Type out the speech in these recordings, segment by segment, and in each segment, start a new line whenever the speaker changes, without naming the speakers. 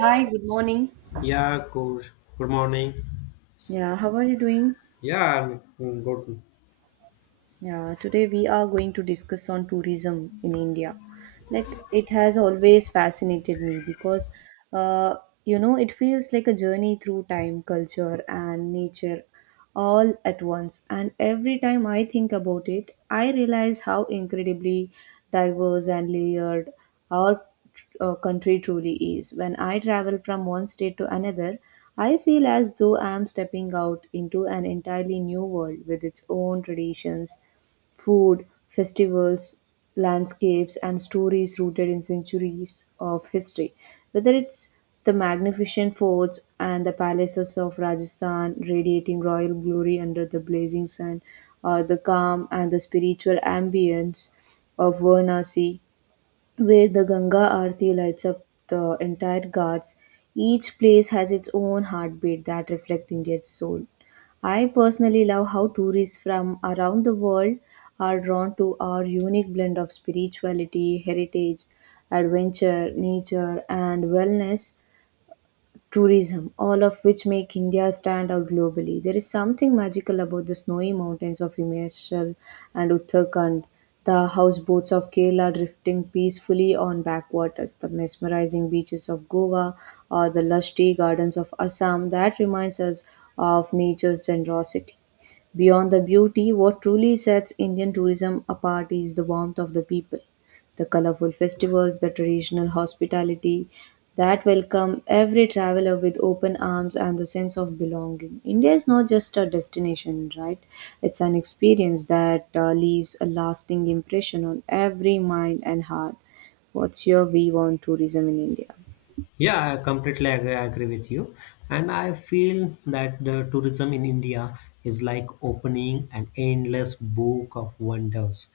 Hi, good morning.
Yeah, good. Good morning.
Yeah, how are you doing?
Yeah, I'm good.
Yeah, today we are going to discuss on tourism in India. Like it has always fascinated me because uh, you know it feels like a journey through time, culture, and nature all at once. And every time I think about it, I realize how incredibly diverse and layered our country truly is. When I travel from one state to another, I feel as though I am stepping out into an entirely new world with its own traditions food, festivals, landscapes, and stories rooted in centuries of history. Whether it's the magnificent forts and the palaces of Rajasthan radiating royal glory under the blazing sun, or the calm and the spiritual ambience of Varanasi, where the Ganga Aarti lights up the entire Ghats. Each place has its own heartbeat that reflects India's soul. I personally love how tourists from around the world are drawn to our unique blend of spirituality, heritage, adventure, nature, and wellness tourism, all of which make India stand out globally. There is something magical about the snowy mountains of Himachal and Uttarakhand, the houseboats of Kerala drifting peacefully on backwaters, the mesmerizing beaches of Goa, or the lush tea gardens of Assam that reminds us of nature's generosity. Beyond the beauty, what truly sets Indian tourism apart is the warmth of the people the colorful festivals, the traditional hospitality that welcome every traveler with open arms and the sense of belonging. India is not just a destination, right? It's an experience that leaves a lasting impression on every mind and heart. What's your view on tourism in India?
Yeah, I completely agree with you. And I feel that the tourism in India is like opening an endless book of wonders,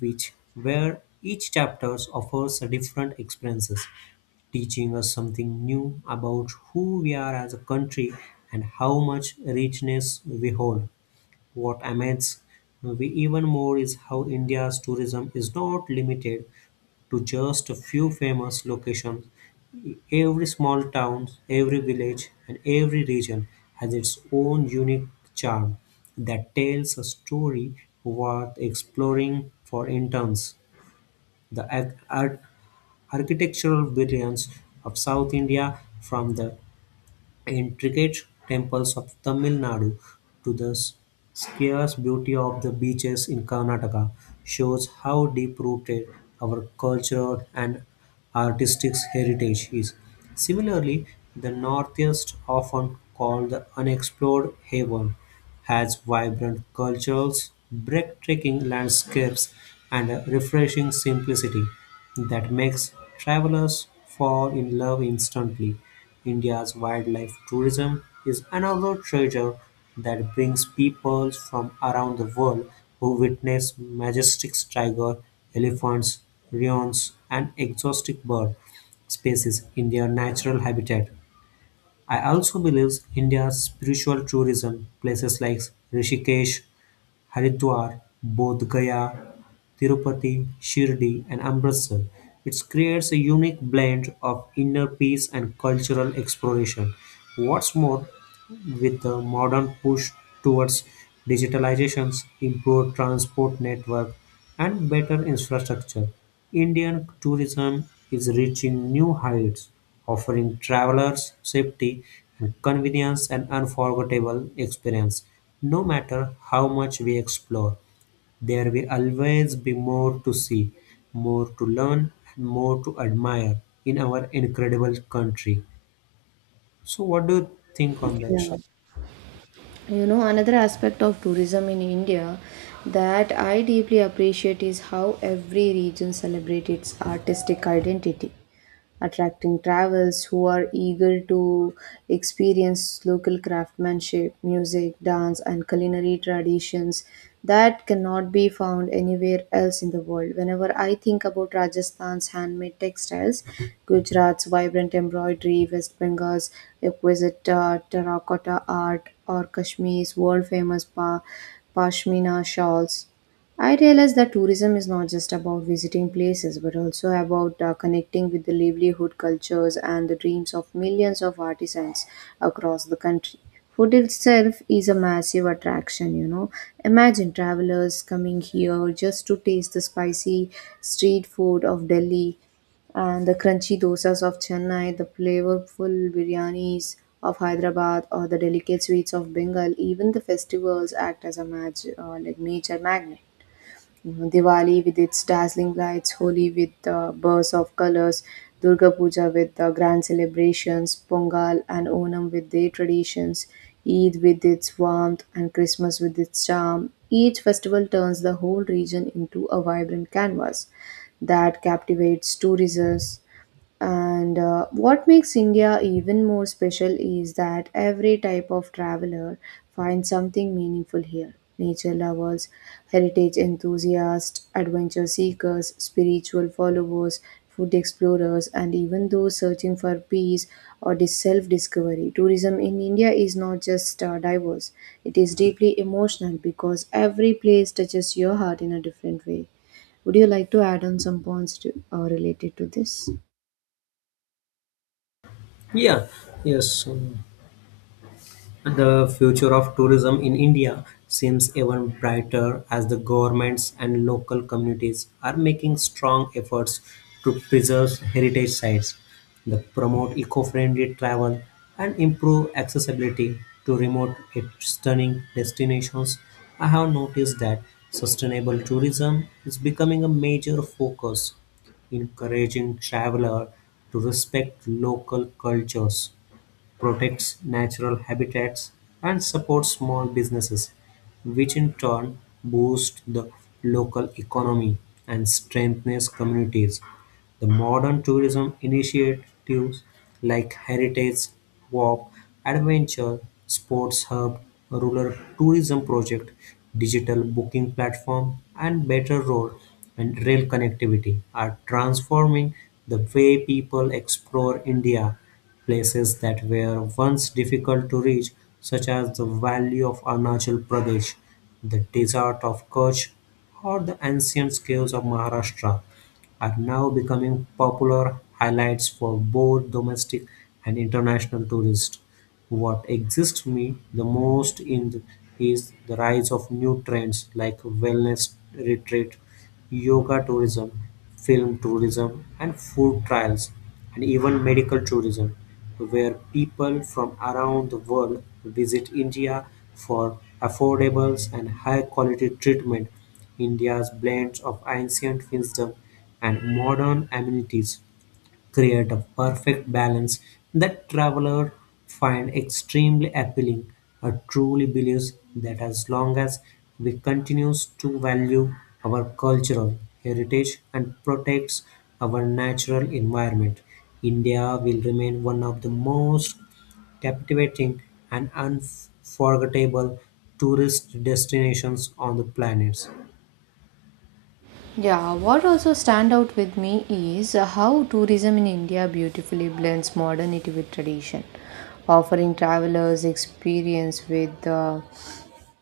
which where each chapter offers a different experiences, teaching us something new about who we are as a country and how much richness we hold. What amazes we even more is how India's tourism is not limited to just a few famous locations. Every small town, every village, and every region has its own unique charm that tells a story worth exploring for interns. The architectural brilliance of South India, from the intricate temples of Tamil Nadu to the scarce beauty of the beaches in Karnataka shows how deep rooted our cultural and artistic heritage is. Similarly, the Northeast, often called the unexplored haven, has vibrant cultures, breathtaking landscapes, and a refreshing simplicity that makes travelers fall in love instantly. India's wildlife tourism is another treasure that brings people from around the world who witness majestic tiger, elephants, lions, and exotic bird species in their natural habitat. I also believe India's spiritual tourism, places like Rishikesh Haridwar, Bodh Gaya, Tirupati, Shirdi and Amritsar. It creates a unique blend of inner peace and cultural exploration. What's more, with the modern push towards digitalizations, improved transport network, and better infrastructure, Indian tourism is reaching new heights, offering travelers safety and convenience and unforgettable experience. No matter how much we explore, there will always be more to see, more to learn, and more to admire in our incredible country. So, what do you think on that?
Yeah. You know another aspect of tourism in India that I deeply appreciate is how every region celebrates its artistic identity attracting travelers who are eager to experience local craftsmanship music dance and culinary traditions that cannot be found anywhere else in the world. Whenever I think about Rajasthan's handmade textiles, Gujarat's vibrant embroidery, West Bengal's exquisite terracotta art, or Kashmir's world famous pashmina shawls, I realize that tourism is not just about visiting places but also about connecting with the livelihood cultures and the dreams of millions of artisans across the country. Food itself is a massive attraction, you know. Imagine travelers coming here just to taste the spicy street food of Delhi and the crunchy dosas of Chennai, the flavorful biryanis of Hyderabad, or the delicate sweets of Bengal. Even the festivals act as a like nature magnet you know, Diwali with its dazzling lights, Holi with the bursts of colors, Durga Puja with the grand celebrations, Pongal and Onam with their traditions, Eid with its warmth, and Christmas with its charm. Each festival turns the whole region into a vibrant canvas that captivates tourists and what makes India even more special is that every type of traveler finds something meaningful here. Nature lovers, heritage enthusiasts, adventure seekers, spiritual followers, food explorers, and even those searching for peace or self discovery. Tourism in India is not just diverse, it is deeply emotional because every place touches your heart in a different way. Would you like to add on some points to, related to this?
Yeah, yes. The future of tourism in India seems even brighter as the governments and local communities are making strong efforts to preserve heritage sites, that promote eco-friendly travel, and improve accessibility to remote yet stunning destinations. I have noticed that sustainable tourism is becoming a major focus, encouraging travelers to respect local cultures protects natural habitats, and supports small businesses, which in turn boost the local economy and strengthens communities. The modern tourism initiatives like Heritage Walk, Adventure Sports Hub, Rural Tourism Project, Digital Booking Platform, and Better Road and Rail Connectivity are transforming the way people explore India. Places that were once difficult to reach, such as the valley of Arunachal Pradesh, the desert of Kutch, or the ancient caves of Maharashtra are now becoming popular highlights for both domestic and international tourists. What excites me the most in the, is the rise of new trends like wellness retreat, yoga tourism, film tourism, and food trials, and even medical tourism, where people from around the world visit India for affordable and high quality treatment. India's blend of ancient wisdom and modern amenities create a perfect balance that travelers find extremely appealing. I truly believes that as long as we continues to value our cultural heritage and protects our natural environment, India will remain one of the most captivating and unforgettable tourist destinations on the planet.
Yeah, what also stand out with me is how tourism in India beautifully blends modernity with tradition, offering travelers experience with the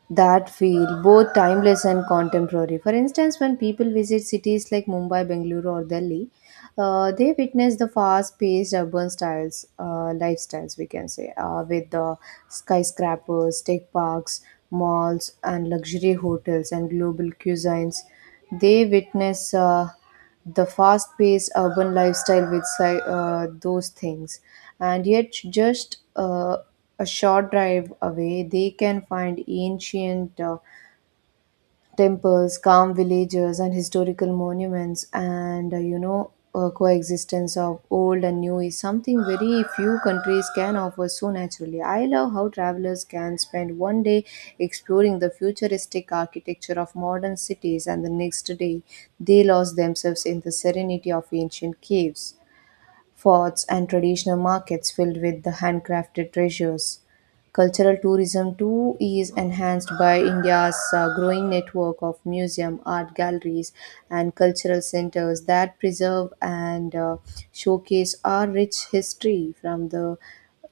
that feel both timeless and contemporary. For instance, when people visit cities like Mumbai, Bengaluru, or Delhi, they witness the fast-paced urban styles, lifestyles we can say, with the skyscrapers, tech parks, malls, and luxury hotels and global cuisines. They witness. The fast-paced urban lifestyle with those things and yet just a short drive away they can find ancient temples, calm villages, and historical monuments, and coexistence of old and new is something very few countries can offer so naturally. I love how travelers can spend one day exploring the futuristic architecture of modern cities, and the next day they lost themselves in the serenity of ancient caves forts, and traditional markets filled with the handcrafted treasures. Cultural tourism too is enhanced by India's growing network of museum, art galleries, and cultural centers that preserve and showcase our rich history from the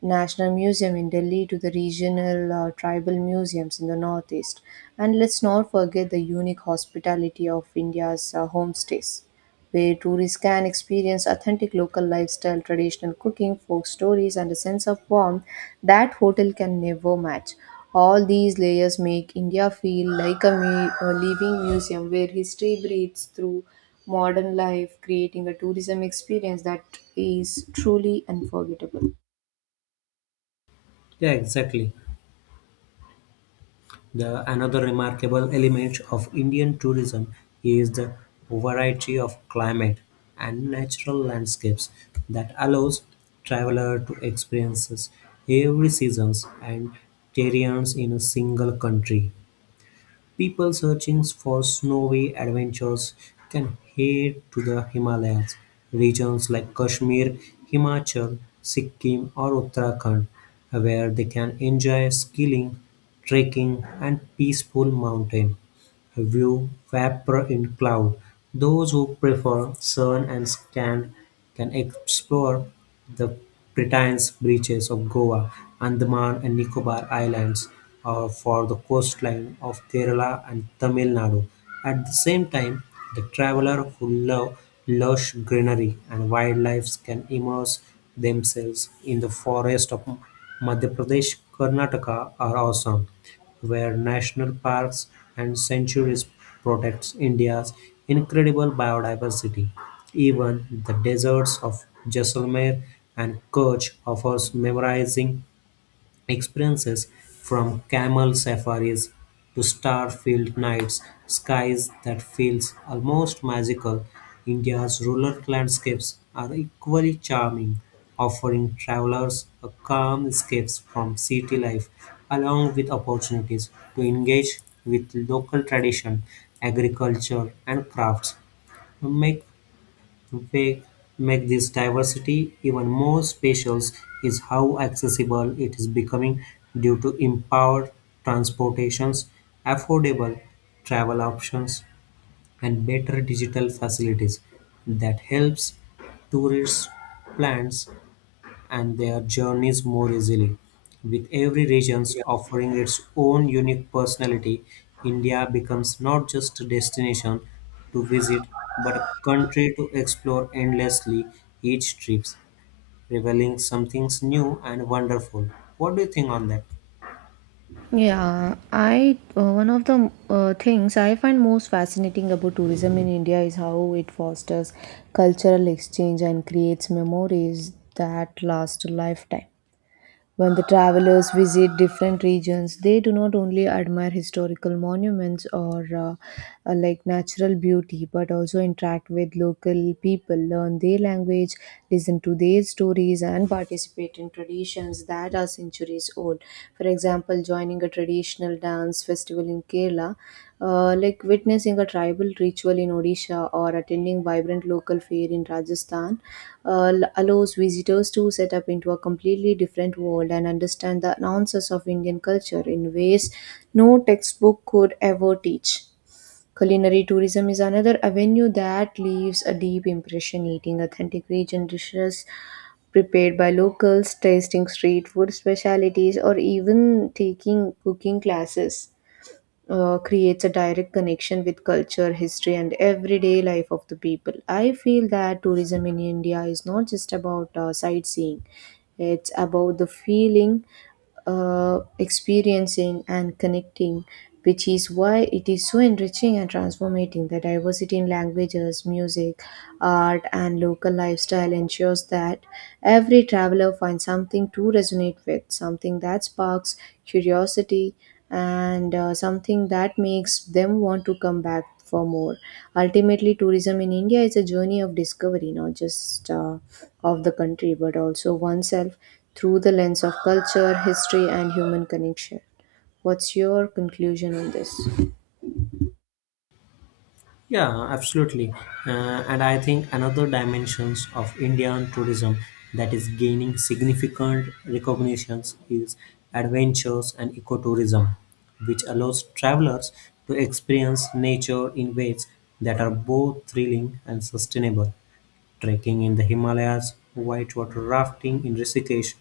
National Museum in Delhi to the regional tribal museums in the Northeast. And let's not forget the unique hospitality of India's homestays where tourists can experience authentic local lifestyle, traditional cooking, folk stories, and a sense of warmth that hotel can never match. All these layers make India feel like a living museum where history breathes through modern life, creating a tourism experience that is truly unforgettable.
Yeah, exactly. The another remarkable element of Indian tourism is the variety of climate and natural landscapes that allows traveler to experience every seasons and terrains in a single country. People searching for snowy adventures can head to the Himalayas. Regions like Kashmir, Himachal, Sikkim, or Uttarakhand, where they can enjoy skiing, trekking, and peaceful mountain view vapor in cloud. Those who prefer sun and sand can explore the Britain's beaches of Goa, Andaman and Nicobar Islands, or for the coastline of Kerala and Tamil Nadu. At the same time, the traveler who love lush greenery and wildlife can immerse themselves in the forest of Madhya Pradesh, Karnataka, or Assam where national parks and sanctuaries protect India's incredible biodiversity. Even the deserts of Jaisalmer and Kutch offers mesmerizing experiences from camel safaris to star-filled nights, skies that feels almost magical, India's rural landscapes are equally charming, offering travelers a calm escape from city life along with opportunities to engage with local tradition, agriculture and crafts. Make what make this diversity even more special is how accessible it is becoming due to empowered transportations, affordable travel options, and better digital facilities that helps tourists plans and their journeys more easily. With every region offering its own unique personality, India becomes not just a destination to visit but a country to explore endlessly each trip, revealing something new and wonderful. What do you think on that?
Yeah, I One of the things I find most fascinating about tourism in India is how it fosters cultural exchange and creates memories that last a lifetime. When the travelers visit different regions, they do not only admire historical monuments or like natural beauty, but also interact with local people, learn their language, listen to their stories, and participate in traditions that are centuries old. For example, joining a traditional dance festival in Kerala like witnessing a tribal ritual in Odisha or attending vibrant local fair in Rajasthan allows visitors to set up into a completely different world and understand the nuances of Indian culture in ways no textbook could ever teach. Culinary tourism is another avenue that leaves a deep impression eating authentic region dishes prepared by locals, tasting street food specialties, or even taking cooking classes creates a direct connection with culture, history, and everyday life of the people. I feel that tourism in India is not just about sightseeing, it's about the feeling, experiencing, and connecting. Which is why it is so enriching and transformating the diversity in languages, music, art, and local lifestyle ensures that every traveler finds something to resonate with, something that sparks curiosity, and something that makes them want to come back for more. Ultimately, tourism in India is a journey of discovery, not just of the country, but also oneself through the lens of culture, history, and human connection. What's your conclusion on this?
Yeah, absolutely. And I think another dimensions of Indian tourism that is gaining significant recognitions is adventures and ecotourism, which allows travelers to experience nature in ways that are both thrilling and sustainable. Trekking in the Himalayas, whitewater rafting in Rishikesh,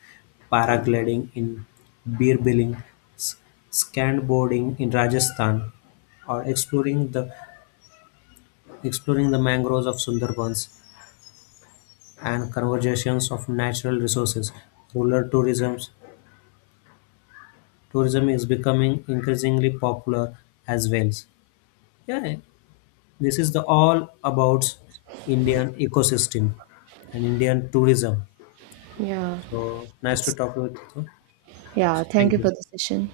paragliding in Birbiling, s- skateboarding in Rajasthan, or exploring the mangroves of Sundarbans and conservation of natural resources, rural tourism is becoming increasingly popular as well. Yeah, this is the all about Indian ecosystem and Indian tourism.
Yeah.
So nice to talk with you.
Yeah.
So,
Thank
thank
you for
you.
the session.